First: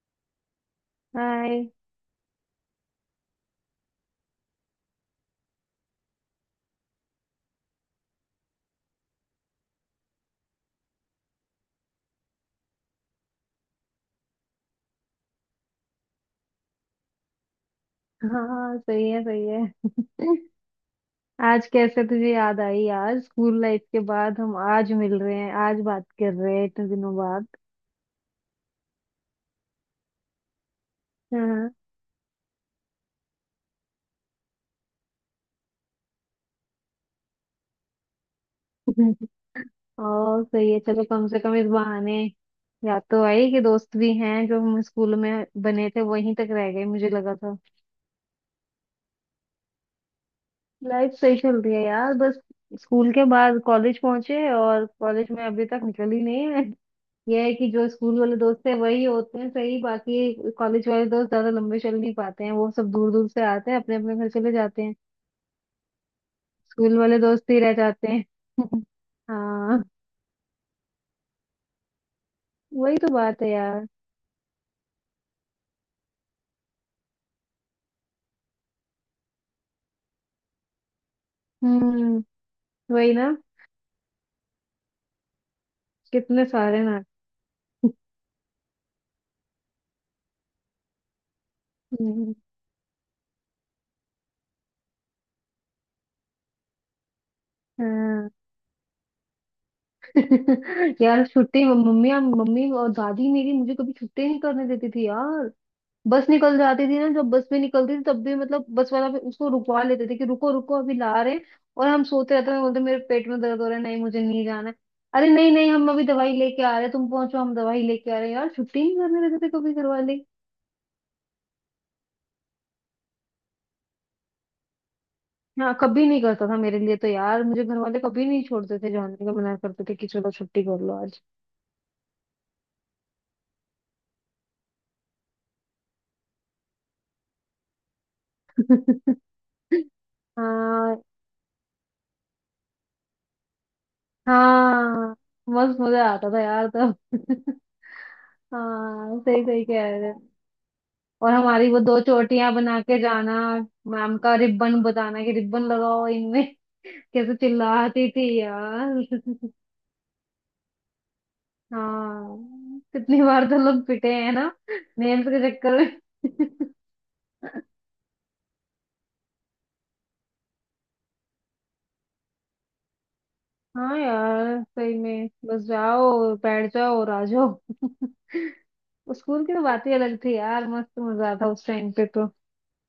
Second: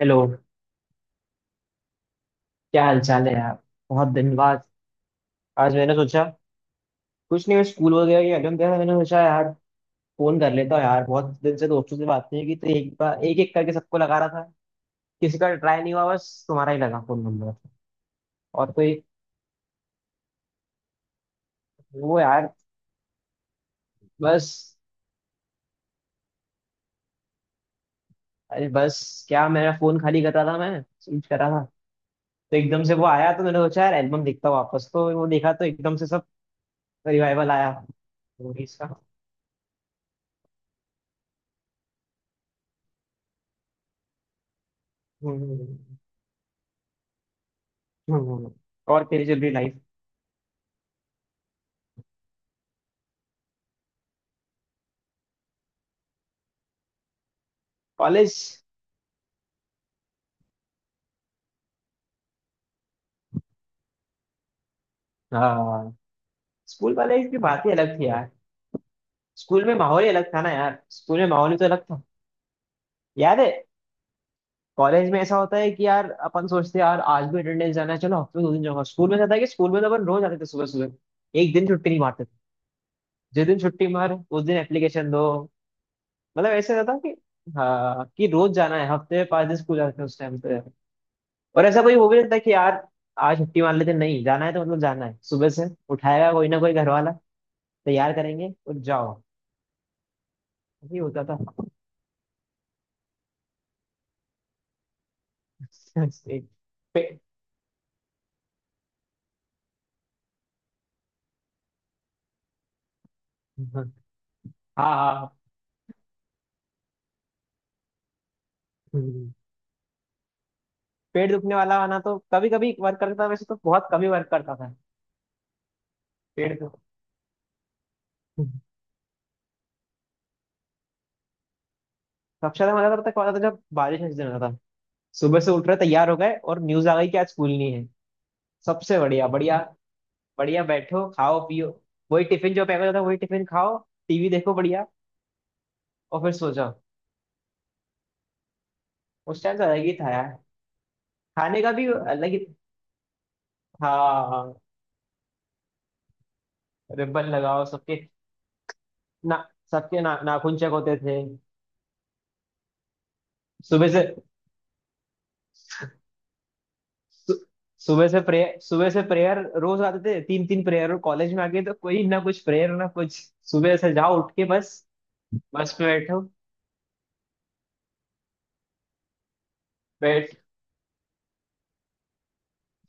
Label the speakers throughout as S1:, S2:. S1: Hello.
S2: Hi.
S1: क्या हाल चाल है यार? बहुत दिन बाद। आज मैंने सोचा, कुछ नहीं, मैं स्कूल वगैरह की एल्बम देखा, मैंने सोचा यार फोन कर लेता हूँ यार। बहुत दिन से दोस्तों से बात नहीं की, तो एक बार एक एक करके सबको लगा रहा था। किसी का ट्राई नहीं हुआ, बस तुम्हारा ही लगा फोन नंबर। और
S2: हाँ
S1: कोई?
S2: सही है, सही है। आज कैसे
S1: वो
S2: तुझे
S1: यार,
S2: याद आई यार? स्कूल लाइफ के बाद
S1: बस।
S2: हम आज मिल रहे हैं, आज बात कर रहे हैं इतने दिनों बाद।
S1: अरे बस क्या, मेरा फोन खाली कर रहा था, मैं स्विच कर रहा था,
S2: हाँ।
S1: तो एकदम से वो आया, तो मैंने सोचा यार एल्बम देखता हूँ वापस, तो वो देखा तो एकदम से सब रिवाइवल आया memories का।
S2: और सही है। चलो कम से कम इस बहाने याद तो आई कि दोस्त भी हैं, जो हम स्कूल में बने
S1: हम्म।
S2: थे वहीं तक रह गए मुझे लगा था।
S1: हम्म, हम्म। और तेरी चल रही लाइफ?
S2: लाइफ सही चल रही है यार। बस स्कूल के बाद कॉलेज पहुंचे और कॉलेज में अभी तक निकल ही नहीं है। ये है कि जो स्कूल
S1: कॉलेज,
S2: वाले दोस्त है वही होते हैं सही, बाकी कॉलेज वाले दोस्त ज्यादा लंबे चल नहीं पाते हैं। वो सब दूर दूर से आते हैं, अपने अपने घर चले जाते हैं।
S1: हाँ। स्कूल
S2: स्कूल वाले
S1: वाले की
S2: दोस्त ही
S1: बात
S2: रह
S1: ही अलग थी
S2: जाते हैं।
S1: यार। स्कूल में
S2: हाँ,
S1: माहौल ही अलग था ना यार, स्कूल में माहौल ही तो अलग था।
S2: वही तो
S1: याद
S2: बात है
S1: है?
S2: यार।
S1: कॉलेज में ऐसा होता है कि यार अपन सोचते हैं यार आज भी अटेंडेंस जाना है, चलो हफ्ते में 2 दिन जाऊंगा। स्कूल में ऐसा था कि स्कूल में तो अपन रोज आते थे सुबह सुबह, एक दिन छुट्टी नहीं
S2: हम्म।
S1: मारते थे।
S2: वही ना।
S1: जिस दिन छुट्टी मार उस दिन एप्लीकेशन दो।
S2: कितने
S1: मतलब ऐसे
S2: सारे
S1: रहता था
S2: ना।
S1: कि हाँ कि रोज जाना है, हफ्ते में 5 दिन स्कूल जाते थे उस टाइम पे। और ऐसा कोई हो भी नहीं
S2: हम्म,
S1: था कि यार आज छुट्टी मार लेते, नहीं जाना है तो मतलब जाना है, सुबह से उठाएगा कोई ना कोई घर वाला, तैयार
S2: हाँ।
S1: करेंगे और जाओ। यही होता
S2: यार
S1: था।
S2: छुट्टी मम्मी मम्मी और दादी मेरी, मुझे कभी छुट्टी नहीं करने देती थी यार। बस
S1: एक
S2: निकल जाती थी ना,
S1: पे,
S2: जब बस भी निकलती थी तब भी, मतलब बस वाला भी उसको रुकवा लेते थे कि रुको रुको अभी ला रहे हैं। और हम सोते रहते थे, बोलते मेरे पेट में दर्द हो रहा है,
S1: हाँ,
S2: नहीं मुझे नहीं जाना है। अरे
S1: हाँ,
S2: नहीं नहीं, हम अभी दवाई लेके आ रहे हैं, तुम पहुंचो, हम दवाई लेके आ रहे हैं यार। छुट्टी नहीं करने
S1: हम्म।
S2: देते थे कभी घर वाले।
S1: पेट दुखने वाला आना तो कभी कभी वर्क करता था, वैसे तो बहुत कभी वर्क करता था।
S2: हाँ कभी नहीं करता था
S1: पेट
S2: मेरे
S1: दुख,
S2: लिए तो यार। मुझे घर वाले कभी नहीं
S1: हम्म।
S2: छोड़ते थे, जाने का मना करते थे कि चलो छुट्टी कर लो आज।
S1: सबसे ज्यादा मजा करता था जब बारिश का सीजन होता था। सुबह से उठ रहे तैयार हो गए और न्यूज आ गई कि आज स्कूल नहीं है। सबसे बढ़िया बढ़िया। बढ़िया
S2: हाँ।
S1: बैठो, खाओ, पियो। वही टिफिन जो पैक होता था वही टिफिन खाओ, टीवी देखो, बढ़िया।
S2: हाँ मस्त मजा
S1: और
S2: आता
S1: फिर
S2: था
S1: सो
S2: यार
S1: जाओ।
S2: तब। हाँ
S1: उस
S2: सही
S1: टाइम
S2: सही
S1: तो अलग
S2: कह
S1: ही था
S2: रहे।
S1: यार,
S2: और
S1: खाने
S2: हमारी
S1: का
S2: वो
S1: भी
S2: दो
S1: अलग ही।
S2: चोटियां बना के जाना। मैम का
S1: हाँ।
S2: रिबन बताना कि रिबन लगाओ इनमें।
S1: रिबन
S2: कैसे
S1: लगाओ सबके
S2: चिल्लाती थी यार।
S1: ना, सबके ना नाखून चेक होते थे
S2: हाँ। कितनी बार तो लोग
S1: सुबह से।
S2: पिटे हैं ना, नेम्स के चक्कर में।
S1: सु- सुबह से प्रेयर, सुबह से प्रेयर, रोज आते थे 3 3 प्रेयर। कॉलेज में आ गए तो कोई ना कुछ प्रेयर ना कुछ। सुबह से
S2: हाँ
S1: जाओ उठ के,
S2: यार
S1: बस।
S2: सही में बस
S1: बस में बैठो।
S2: जाओ बैठ जाओ और आ जाओ। स्कूल की तो बात ही अलग थी
S1: बैठ
S2: यार, मस्त मजा आता उस टाइम पे तो।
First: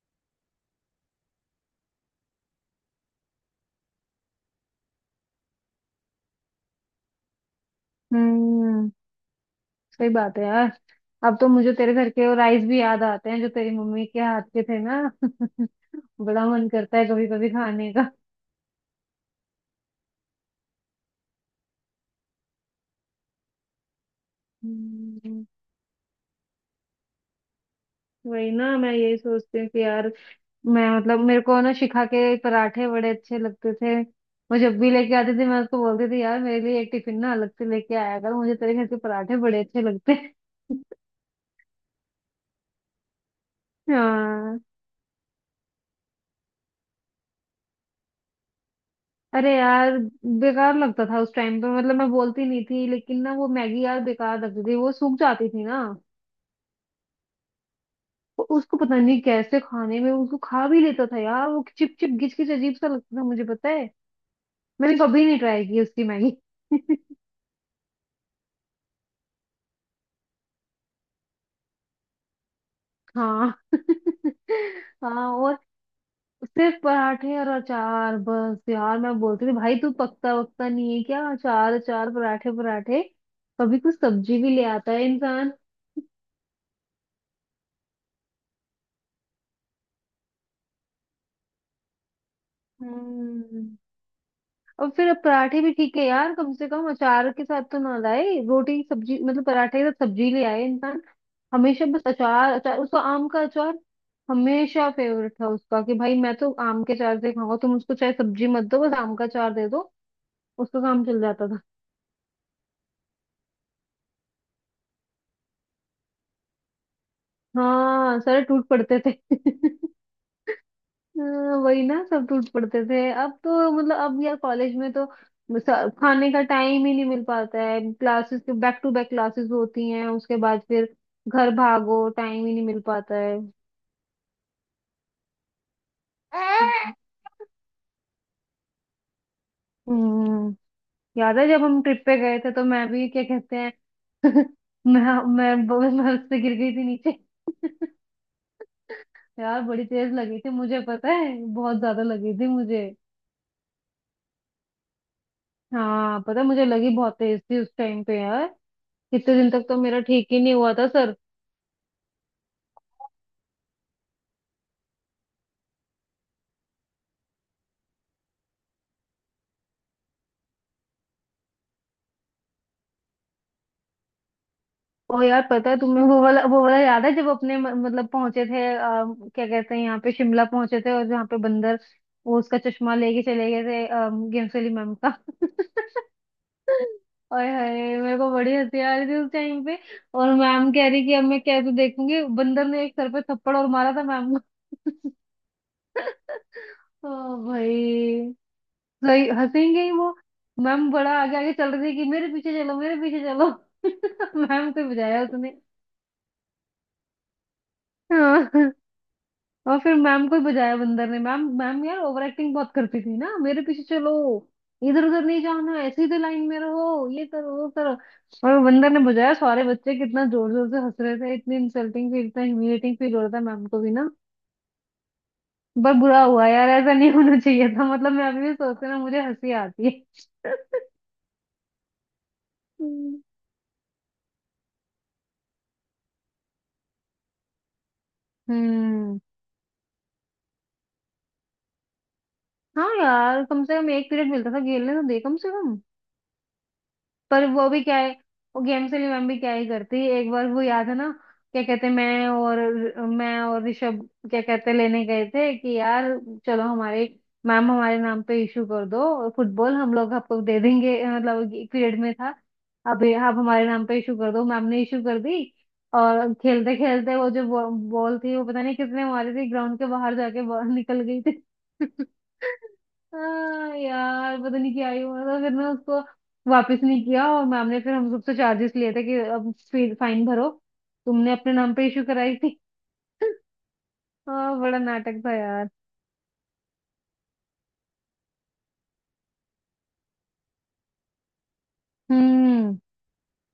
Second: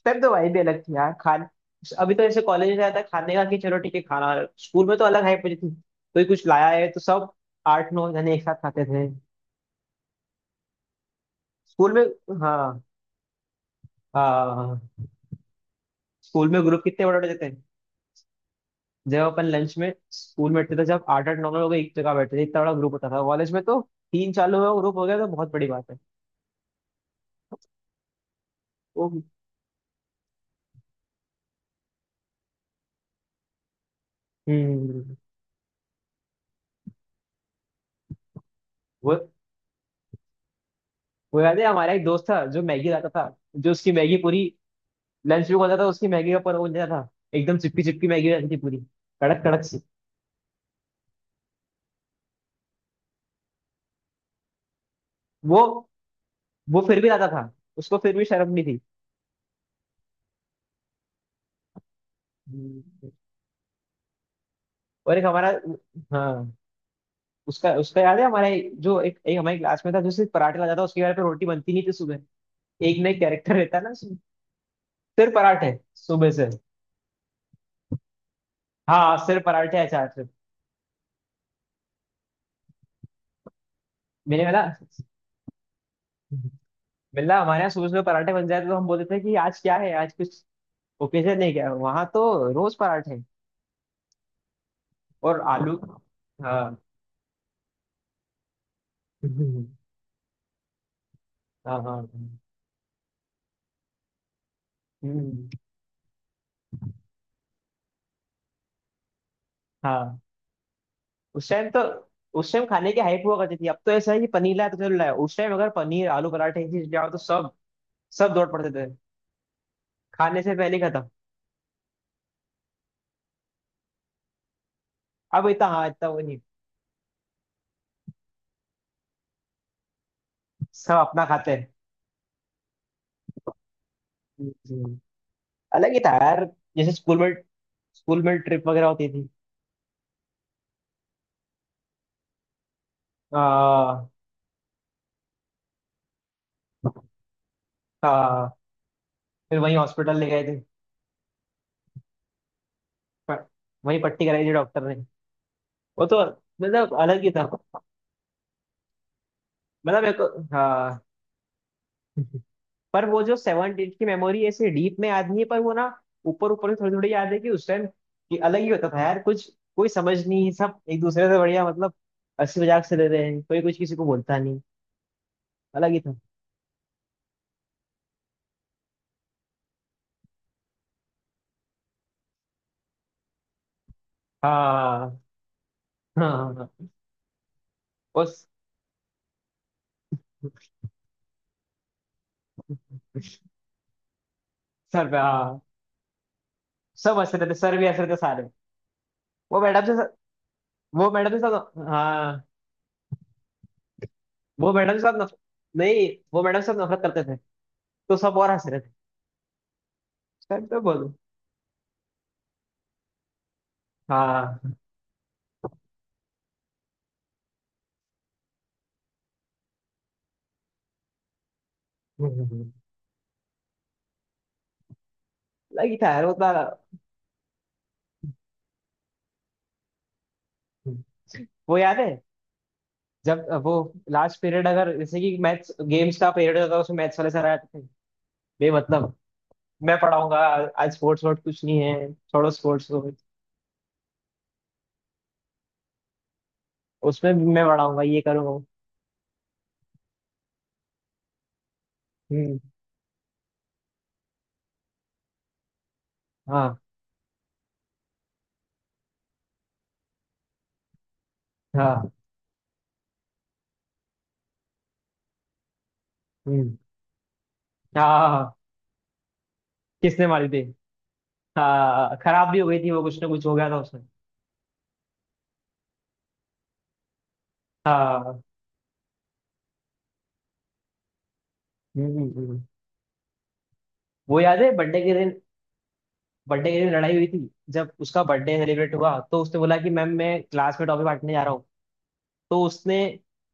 S1: तब तो वाइब भी अलग थी यार। खान अभी तो ऐसे कॉलेज में जाता है खाने का कि चलो ठीक है खाना। स्कूल में तो अलग हाइप होती थी, कोई कुछ लाया है तो सब 8 9 जने एक साथ खाते
S2: हम्म।
S1: थे।
S2: सही बात है यार। अब तो मुझे तेरे
S1: स्कूल में,
S2: घर के वो राइस भी
S1: हाँ,
S2: याद आते हैं, जो तेरी मम्मी के हाथ के थे
S1: हाँ।
S2: ना। बड़ा
S1: स्कूल में
S2: मन
S1: ग्रुप
S2: करता है
S1: कितने बड़े
S2: कभी
S1: बड़े
S2: कभी
S1: होते थे।
S2: खाने का।
S1: जब अपन लंच में स्कूल में बैठते थे, जब 8 8 9 9 लोग एक जगह बैठते थे, इतना बड़ा ग्रुप होता था। कॉलेज में तो 3 4 लोगों का ग्रुप हो गया तो
S2: हम्म,
S1: बहुत बड़ी बात है।
S2: वही ना। मैं
S1: वो,
S2: यही सोचती हूँ कि यार, मैं मतलब मेरे को ना शिखा के पराठे बड़े अच्छे लगते थे। वो जब भी लेके
S1: हम्म।
S2: आती थी मैं उसको बोलती थी, यार मेरे लिए एक टिफिन ना अलग से लेके आया कर, मुझे तेरे घर के
S1: वो
S2: पराठे बड़े अच्छे लगते हैं।
S1: वो याद है, हमारा एक दोस्त था जो मैगी लाता था, जो उसकी मैगी पूरी
S2: हाँ।
S1: लंच में खाता था, उसकी मैगी का, पर वो नहीं था। एकदम चिपकी चिपकी मैगी रहती थी पूरी, कड़क
S2: अरे
S1: कड़क सी।
S2: यार, बेकार लगता था उस टाइम पे। मतलब मैं बोलती नहीं थी लेकिन ना, वो मैगी यार बेकार लगती थी, वो सूख जाती
S1: वो
S2: थी ना।
S1: वो फिर भी लाता था, उसको फिर भी
S2: वो
S1: शर्म नहीं
S2: उसको
S1: थी।
S2: पता नहीं कैसे खाने में, उसको खा भी लेता था यार। वो चिप चिप घिच घिच अजीब सा
S1: हम्म।
S2: लगता था, मुझे पता है। मैंने
S1: और
S2: कभी
S1: एक
S2: नहीं
S1: हमारा,
S2: ट्राई की उसकी मैगी।
S1: हाँ। उसका उसका याद है, हमारा जो एक हमारे क्लास में था जो सिर्फ पराठे लाता था, उसके घर पे रोटी बनती नहीं थी सुबह। एक नई
S2: हाँ।
S1: कैरेक्टर रहता ना उसमें।
S2: हाँ।
S1: सिर्फ
S2: और
S1: पराठे सुबह से,
S2: सिर्फ पराठे और अचार, बस यार मैं
S1: हाँ, सिर्फ
S2: बोलती थी, भाई
S1: पराठे
S2: तू
S1: अचार से।
S2: पकता वकता नहीं है क्या? अचार अचार पराठे पराठे, कभी कुछ सब्जी
S1: मैंने
S2: भी ले
S1: बोला
S2: आता है इंसान।
S1: बिल्ला, हमारे यहाँ सुबह सुबह पराठे बन जाते तो हम बोलते थे कि आज क्या है, आज कुछ ओकेजन नहीं क्या, वहां तो रोज पराठे।
S2: हम्म। और फिर अब
S1: और
S2: पराठे भी
S1: आलू,
S2: ठीक है यार, कम से
S1: हाँ,
S2: कम अचार के साथ तो ना लाए, रोटी सब्जी मतलब पराठे के साथ सब्जी ले आए इंसान।
S1: हाँ,
S2: हमेशा बस
S1: हाँ,
S2: अचार अचार, उसका आम का अचार हमेशा फेवरेट था
S1: हम्म,
S2: उसका कि भाई मैं तो आम के अचार से खाऊंगा, तुम उसको चाहे सब्जी मत दो बस आम का अचार दे दो,
S1: हाँ।
S2: उसका काम चल जाता
S1: उस
S2: था।
S1: टाइम तो, उस टाइम खाने की हाइप हुआ करती थी, अब तो ऐसा है कि पनीर लाया तो चल लाया। उस टाइम अगर पनीर आलू पराठे ये चीज लाओ तो सब,
S2: हाँ
S1: सब
S2: सारे
S1: दौड़
S2: टूट
S1: पड़ते थे,
S2: पड़ते थे।
S1: खाने से पहले ही खत्म।
S2: हाँ, वही ना सब टूट पड़ते थे। अब तो मतलब अब यार कॉलेज में तो
S1: अब इतना, हाँ इतना वो
S2: खाने
S1: नहीं,
S2: का टाइम ही नहीं मिल पाता है, क्लासेस के बैक टू बैक क्लासेस होती हैं उसके बाद फिर
S1: सब अपना
S2: घर
S1: खाते हैं।
S2: भागो, टाइम ही नहीं मिल पाता है।
S1: हम्म, अलग ही था यार। जैसे स्कूल में, स्कूल में ट्रिप वगैरह होती थी।
S2: हम्म। याद है जब हम ट्रिप पे गए थे तो मैं भी क्या कहते हैं,
S1: हाँ,
S2: मैं बहुत बर्फ से गिर गई थी नीचे।
S1: हाँ। फिर
S2: यार
S1: वहीं
S2: बड़ी तेज
S1: हॉस्पिटल ले
S2: लगी
S1: गए
S2: थी,
S1: थे,
S2: मुझे पता है, बहुत ज्यादा लगी थी मुझे।
S1: प- वही पट्टी कराई थी डॉक्टर ने। वो
S2: हाँ
S1: तो
S2: पता है, मुझे लगी
S1: मतलब
S2: बहुत
S1: अलग ही
S2: तेज
S1: था।
S2: थी उस टाइम पे यार। कितने दिन तक तो मेरा
S1: मतलब एक,
S2: ठीक ही नहीं हुआ था
S1: हाँ।
S2: सर।
S1: पर वो जो सेवन डेज की मेमोरी ऐसे डीप में याद नहीं है, पर वो ना ऊपर ऊपर में थोड़ी थोड़ी याद है कि उस टाइम कि अलग ही होता था यार कुछ। कोई समझ नहीं, सब एक दूसरे से बढ़िया, मतलब हंसी मजाक से ले रहे हैं, कोई कुछ किसी को बोलता नहीं।
S2: और यार, पता है
S1: अलग ही
S2: तुम्हें
S1: था।
S2: वो वाला याद है जब अपने मतलब पहुंचे थे, क्या कहते हैं यहाँ पे शिमला पहुंचे थे और जहाँ पे बंदर, वो उसका चश्मा लेके चले गए थे, गेम्स वाली मैम का।
S1: हाँ, हाँ, हाँ।
S2: ओए हाय। मेरे
S1: वो
S2: को बड़ी हंसी आ रही थी उस टाइम पे। और मैम कह रही कि अब मैं कैसे देखूंगी, बंदर ने एक सर पे थप्पड़ और मारा था मैम को।
S1: सर पे, हाँ।
S2: ओ
S1: सब हंस रहे थे, सर भी हंस रहे थे
S2: भाई,
S1: सारे।
S2: सही
S1: वो
S2: हंसेंगे
S1: मैडम
S2: ही
S1: से,
S2: वो। मैम
S1: वो
S2: बड़ा
S1: मैडम
S2: आगे
S1: के
S2: आगे चल
S1: साथ,
S2: रही थी कि मेरे
S1: हाँ।
S2: पीछे चलो मेरे पीछे चलो। मैम
S1: वो
S2: को ही
S1: मैडम के साथ
S2: बजाया उसने।
S1: नहीं, वो मैडम से सब नफरत करते थे, तो सब और हंस
S2: हाँ,
S1: रहे थे।
S2: और फिर मैम को ही
S1: सच
S2: बजाया
S1: तो
S2: बंदर
S1: बोलो,
S2: ने। मैम मैम यार ओवर एक्टिंग बहुत करती थी ना, मेरे पीछे चलो,
S1: हाँ।
S2: इधर उधर नहीं जाना, ऐसे ही तो लाइन में रहो, ये करो वो करो। और बंदर ने बजाया, सारे बच्चे कितना जोर जोर से हंस रहे थे, इतनी इंसल्टिंग फील, इतना
S1: लगी
S2: ह्यूमिलेटिंग फील हो रहा था मैम को भी ना। बहुत
S1: था
S2: बुरा
S1: यार
S2: हुआ
S1: उतना।
S2: यार, ऐसा नहीं होना चाहिए था, मतलब मैं अभी भी सोचते ना मुझे हंसी आती है।
S1: वो याद है, जब वो लास्ट पीरियड अगर जैसे कि मैथ्स गेम्स का पीरियड होता था, उसमें मैथ्स वाले सर आते थे, बेमतलब
S2: हम्म।
S1: मैं पढ़ाऊंगा, आज स्पोर्ट्स वोर्ट्स कुछ नहीं है, छोड़ो स्पोर्ट्स
S2: हाँ
S1: को,
S2: यार कम से कम एक पीरियड मिलता था खेलने तो दे कम से कम।
S1: उसमें
S2: पर
S1: भी मैं
S2: वो भी क्या
S1: पढ़ाऊंगा
S2: है,
S1: ये करूंगा।
S2: वो गेम से भी मम्मी क्या ही करती है। एक बार वो याद है ना, क्या कहते हैं, मैं और
S1: हम्म,
S2: ऋषभ क्या कहते हैं, लेने गए थे कि यार चलो
S1: हाँ,
S2: हमारे मैम हमारे नाम पे इशू कर दो फुटबॉल, हम लोग आपको दे देंगे, मतलब एक पीरियड
S1: हाँ,
S2: में था। अब ये आप हमारे नाम पे इशू कर दो, मैम ने इशू कर दी। और खेलते
S1: हम्म,
S2: खेलते वो जो बॉ-
S1: हाँ,
S2: बॉल
S1: हाँ,
S2: थी वो
S1: हाँ।
S2: पता नहीं किसने मारी थी, ग्राउंड के बाहर
S1: किसने
S2: जाके
S1: मारी थी?
S2: बॉल निकल गई थी।
S1: हाँ, खराब भी हो गई थी वो, कुछ ना कुछ हो गया
S2: हाँ
S1: था उसमें।
S2: यार पता नहीं क्या ही हुआ था, फिर मैं उसको वापस नहीं किया और मैम ने फिर हम सबसे
S1: हाँ,
S2: चार्जेस लिए थे कि अब फाइन भरो, तुमने अपने नाम पे इशू
S1: हम्म, हम्म।
S2: कराई थी।
S1: हम्म। वो
S2: हाँ
S1: याद है
S2: बड़ा
S1: बर्थडे के
S2: नाटक था
S1: दिन,
S2: यार।
S1: बर्थडे के लिए लड़ाई हुई थी, जब उसका बर्थडे सेलिब्रेट हुआ तो उसने बोला कि मैम मैं क्लास में टॉफी बांटने जा रहा हूँ। तो
S2: हम्म।
S1: उसने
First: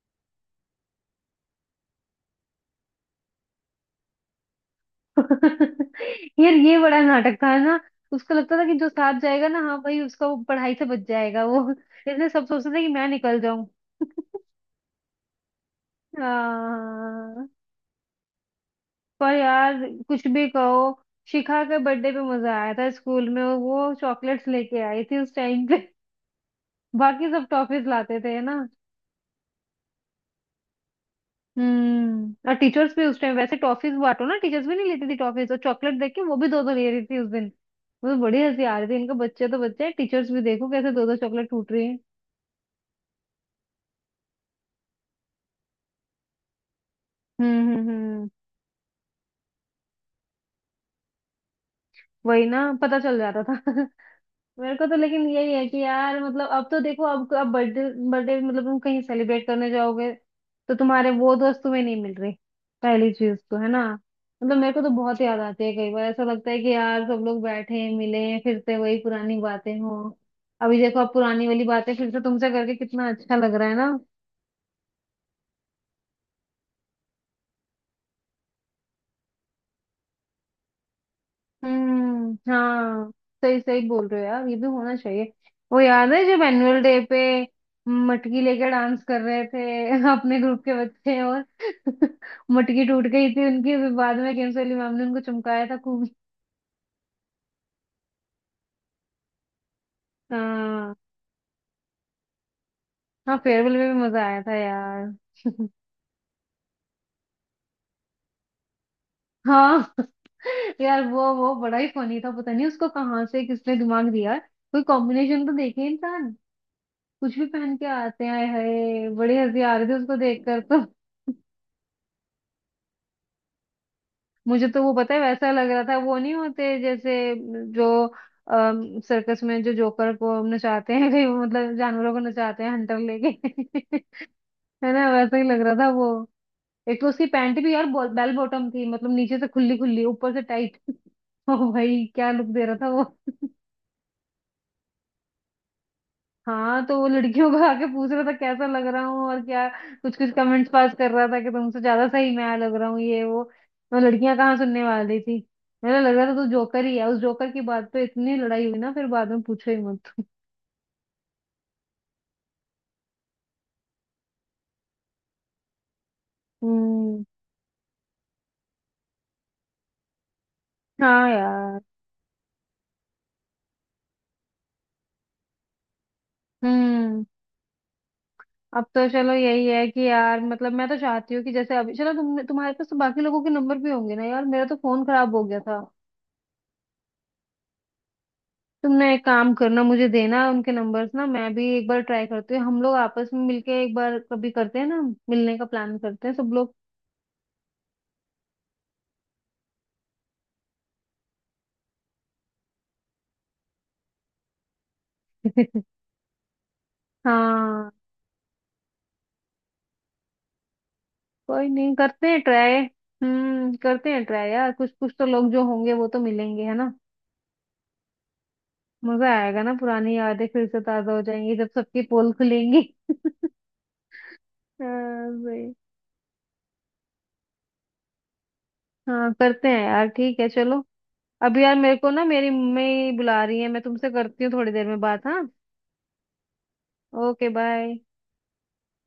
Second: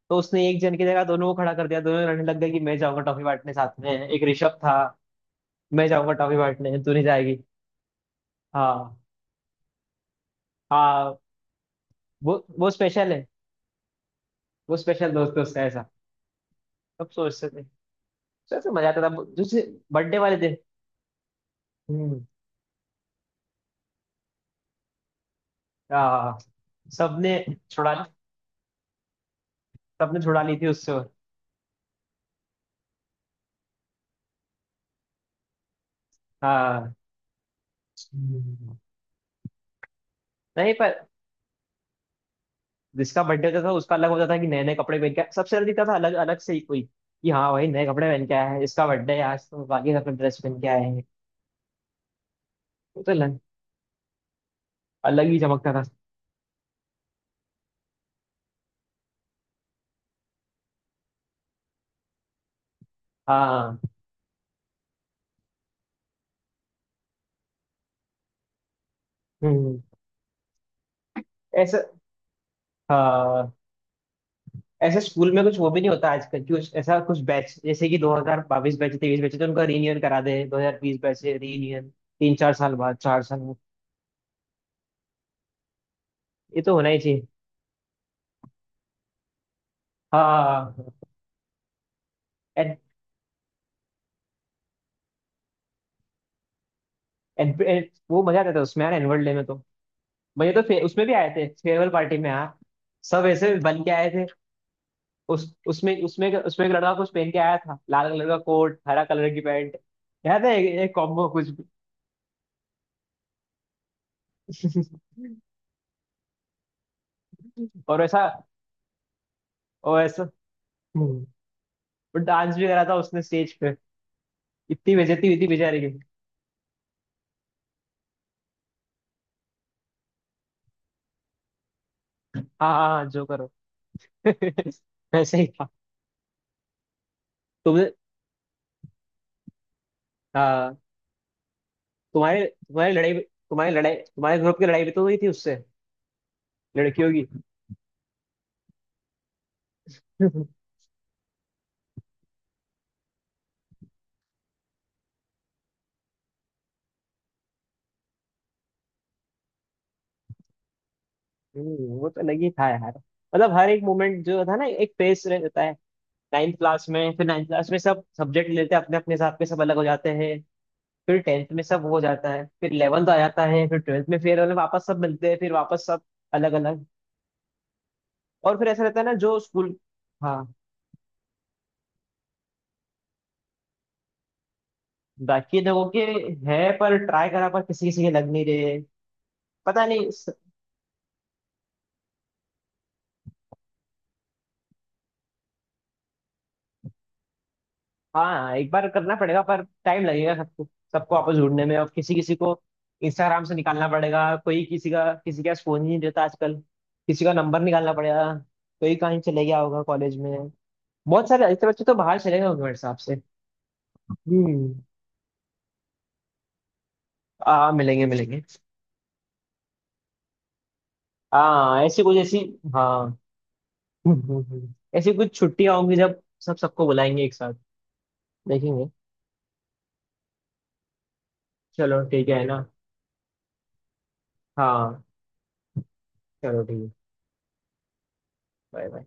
S1: तो उसने एक जन की जगह दोनों को खड़ा कर दिया, दोनों लड़ने लग गए कि मैं जाऊंगा टॉफी बांटने, साथ में एक ऋषभ था। मैं जाऊंगा टॉफी
S2: यार ये
S1: बांटने, तू
S2: बड़ा
S1: नहीं
S2: नाटक
S1: जाएगी।
S2: था ना। उसको लगता था कि जो
S1: हाँ,
S2: साथ जाएगा ना, हाँ भाई, उसका वो पढ़ाई से बच
S1: हाँ।
S2: जाएगा वो। इसलिए सब सोचते
S1: वो
S2: थे कि मैं
S1: स्पेशल है,
S2: निकल जाऊं।
S1: वो स्पेशल दोस्त है उसका ऐसा। सब
S2: हाँ।
S1: सोचते थे, सोचते मजा आता था।
S2: पर
S1: जैसे
S2: यार
S1: बर्थडे
S2: कुछ
S1: वाले
S2: भी
S1: दिन,
S2: कहो, शिखा के बर्थडे पे
S1: हम्म,
S2: मजा आया था स्कूल में, वो चॉकलेट्स लेके आई थी उस टाइम पे।
S1: हाँ।
S2: बाकी
S1: सबने
S2: सब टॉफीज
S1: छुड़ा
S2: लाते थे ना।
S1: सबने छुड़ा ली थी उससे।
S2: और टीचर्स भी उस टाइम, वैसे टॉफीज बांटो ना टीचर्स भी नहीं लेती थी, टॉफीज और चॉकलेट देख के वो भी दो दो ले
S1: हाँ,
S2: रही थी उस दिन। मुझे बड़ी हंसी
S1: हम्म।
S2: आ रही थी, इनके बच्चे तो बच्चे हैं, टीचर्स भी देखो
S1: नहीं
S2: कैसे
S1: पर
S2: दो दो चॉकलेट टूट रही है।
S1: जिसका बर्थडे होता था उसका अलग होता था कि नए नए कपड़े पहन के आया, सबसे दिखता था अलग अलग से ही कोई कि हाँ भाई नए कपड़े पहन
S2: हम्म।
S1: के आया है, इसका बर्थडे है आज, तो बाकी सब ड्रेस पहन के आए हैं।
S2: वही ना, पता
S1: वो तो
S2: चल
S1: अलग,
S2: जाता था। मेरे को तो
S1: अलग
S2: लेकिन
S1: ही
S2: यही है
S1: चमकता
S2: कि
S1: था।
S2: यार, मतलब अब तो देखो, अब बर्थडे, बर्थडे मतलब तुम कहीं सेलिब्रेट करने जाओगे तो तुम्हारे वो दोस्त तुम्हें नहीं मिल रहे, पहली चीज तो है
S1: हाँ,
S2: ना। मतलब मेरे को तो बहुत याद आती है, कई बार ऐसा लगता है कि यार सब लोग बैठे मिले फिर से वही पुरानी बातें
S1: हम्म,
S2: हो। अभी देखो, अब पुरानी वाली
S1: ऐसा,
S2: बातें फिर से तुमसे करके कितना अच्छा लग
S1: हाँ।
S2: रहा है ना।
S1: ऐसे स्कूल में कुछ वो भी नहीं होता आजकल कि उस- ऐसा कुछ बैच जैसे कि 2022 बैच, 23 बैच है, तो उनका रीयूनियन करा दे 2020 बैच से रीयूनियन, तीन
S2: हम्म।
S1: चार साल बाद
S2: हाँ
S1: 4 साल बाद।
S2: सही सही बोल रहे हो यार, ये भी होना चाहिए। वो याद है जब
S1: ये तो
S2: एनुअल
S1: होना
S2: डे
S1: ही
S2: पे
S1: चाहिए।
S2: मटकी लेकर डांस कर रहे थे अपने ग्रुप के
S1: हाँ,
S2: बच्चे और
S1: एन,
S2: मटकी टूट गई थी उनकी, फिर बाद में केम्स वाली मैम ने उनको चमकाया था खूब।
S1: एन, एन, वो मजा आता था उसमें यार, एनुअल डे में तो। भैया तो
S2: हाँ।
S1: उसमें भी आए थे फेयरवेल पार्टी में यार, सब
S2: हाँ
S1: ऐसे
S2: फेयरवेल
S1: बन
S2: में
S1: के
S2: भी
S1: आए
S2: मजा
S1: थे।
S2: आया था यार।
S1: उस उसमें उसमें उसमें एक लड़का कुछ पहन के आया था, लाल कलर का कोट, हरा कलर की पैंट,
S2: हाँ।
S1: याद है एक, एक
S2: यार
S1: कॉम्बो
S2: वो
S1: कुछ
S2: वो बड़ा ही फनी था, पता नहीं उसको कहाँ से किसने दिमाग दिया, कोई
S1: भी।
S2: कॉम्बिनेशन तो देखे इंसान, कुछ भी पहन के
S1: और ऐसा
S2: आते हैं, हाय हाय बड़ी हंसी आ रही थी
S1: और
S2: उसको
S1: ऐसा
S2: देखकर तो।
S1: हम्म, और डांस भी करा था उसने स्टेज पे।
S2: मुझे तो वो
S1: इतनी
S2: पता है,
S1: बेइज्जती हुई थी
S2: वैसा लग
S1: बेचारे
S2: रहा
S1: की।
S2: था, वो नहीं होते जैसे जो सर्कस में जो जोकर को नचाते हैं कहीं, वो मतलब जानवरों को
S1: हाँ,
S2: नचाते हैं
S1: हाँ,
S2: हंटर
S1: हाँ, जो करो।
S2: लेके। है ना, वैसा
S1: ऐसे
S2: ही
S1: ही
S2: लग
S1: था।
S2: रहा था वो। एक तो उसकी पैंट भी यार
S1: तुमने,
S2: बेल बॉटम थी, मतलब नीचे से खुली खुली ऊपर से टाइट।
S1: हाँ।
S2: ओ भाई क्या
S1: तुम्हारी
S2: लुक दे रहा था वो।
S1: तुम्हारी लड़ाई तुम्हारे ग्रुप की लड़ाई भी तो हुई थी उससे,
S2: हाँ तो वो
S1: लड़कियों की।
S2: लड़कियों को आके पूछ रहा था कैसा लग रहा हूँ और क्या, कुछ कुछ कमेंट्स पास कर रहा था कि तुमसे ज्यादा सही मैं लग रहा हूँ, ये वो, तो लड़कियां कहाँ सुनने वाली थी। मेरा लग रहा था तू जोकर ही है, उस जोकर की बात पे इतनी लड़ाई हुई ना फिर बाद में पूछो ही मत।
S1: वो तो लगी था यार। मतलब हर एक मोमेंट जो था ना, एक फेस रहता है।
S2: हम्म।
S1: नाइन्थ क्लास में सब सब्जेक्ट लेते हैं अपने अपने हिसाब के, सब अलग हो जाते हैं। फिर
S2: हाँ
S1: टेंथ में
S2: यार।
S1: सब हो जाता है, फिर 11th आ जाता है, फिर ट्वेल्थ में, फिर मतलब वापस सब मिलते हैं, फिर वापस सब अलग अलग।
S2: हम्म।
S1: और फिर ऐसा
S2: अब तो
S1: रहता है ना
S2: चलो
S1: जो
S2: यही
S1: स्कूल,
S2: है कि यार,
S1: हाँ,
S2: मतलब मैं तो चाहती हूँ कि जैसे अभी चलो, तुमने, तुम्हारे पास तो बाकी लोगों के नंबर भी होंगे ना यार, मेरा तो फोन खराब हो गया
S1: बाकी
S2: था।
S1: लोगों के है, पर ट्राई करा, पर किसी किसी के लग नहीं रहे।
S2: तुम एक काम करना,
S1: पता
S2: मुझे
S1: नहीं,
S2: देना उनके नंबर्स ना, मैं भी एक बार ट्राई करती हूँ, हम लोग आपस में मिलके एक बार कभी करते हैं ना, मिलने का प्लान करते हैं सब लोग।
S1: हाँ, एक बार करना पड़ेगा पर टाइम लगेगा सबको, सबको आपस ढूंढने में, और किसी किसी को इंस्टाग्राम से निकालना पड़ेगा, कोई किसी का, किसी के पास फोन ही नहीं रहता आजकल। किसी का नंबर
S2: हाँ
S1: निकालना पड़ेगा, कोई कहीं चले गया होगा कॉलेज में, बहुत सारे ऐसे
S2: कोई
S1: बच्चे
S2: नहीं,
S1: तो बाहर
S2: करते
S1: चले
S2: हैं
S1: गए होंगे मेरे
S2: ट्राई।
S1: हिसाब से।
S2: हम्म, करते हैं ट्राई यार,
S1: हम्म,
S2: कुछ कुछ तो लोग जो होंगे वो तो मिलेंगे है ना।
S1: आ, मिलेंगे मिलेंगे।
S2: मजा आएगा ना, पुरानी यादें फिर से ताजा हो जाएंगी जब
S1: हाँ,
S2: सबकी
S1: ऐसी कुछ
S2: पोल
S1: ऐसी,
S2: खुलेंगी।
S1: हाँ, ऐसी
S2: हाँ
S1: कुछ
S2: भाई।
S1: छुट्टियां होंगी जब सब सबको बुलाएंगे एक साथ, देखेंगे।
S2: हाँ करते हैं यार, ठीक है चलो। अब यार मेरे
S1: चलो
S2: को ना,
S1: ठीक है
S2: मेरी
S1: ना,
S2: मम्मी बुला रही है, मैं तुमसे करती हूँ थोड़ी देर में
S1: हाँ,
S2: बात, हाँ।
S1: चलो ठीक है।
S2: Okay bye.
S1: Bye bye.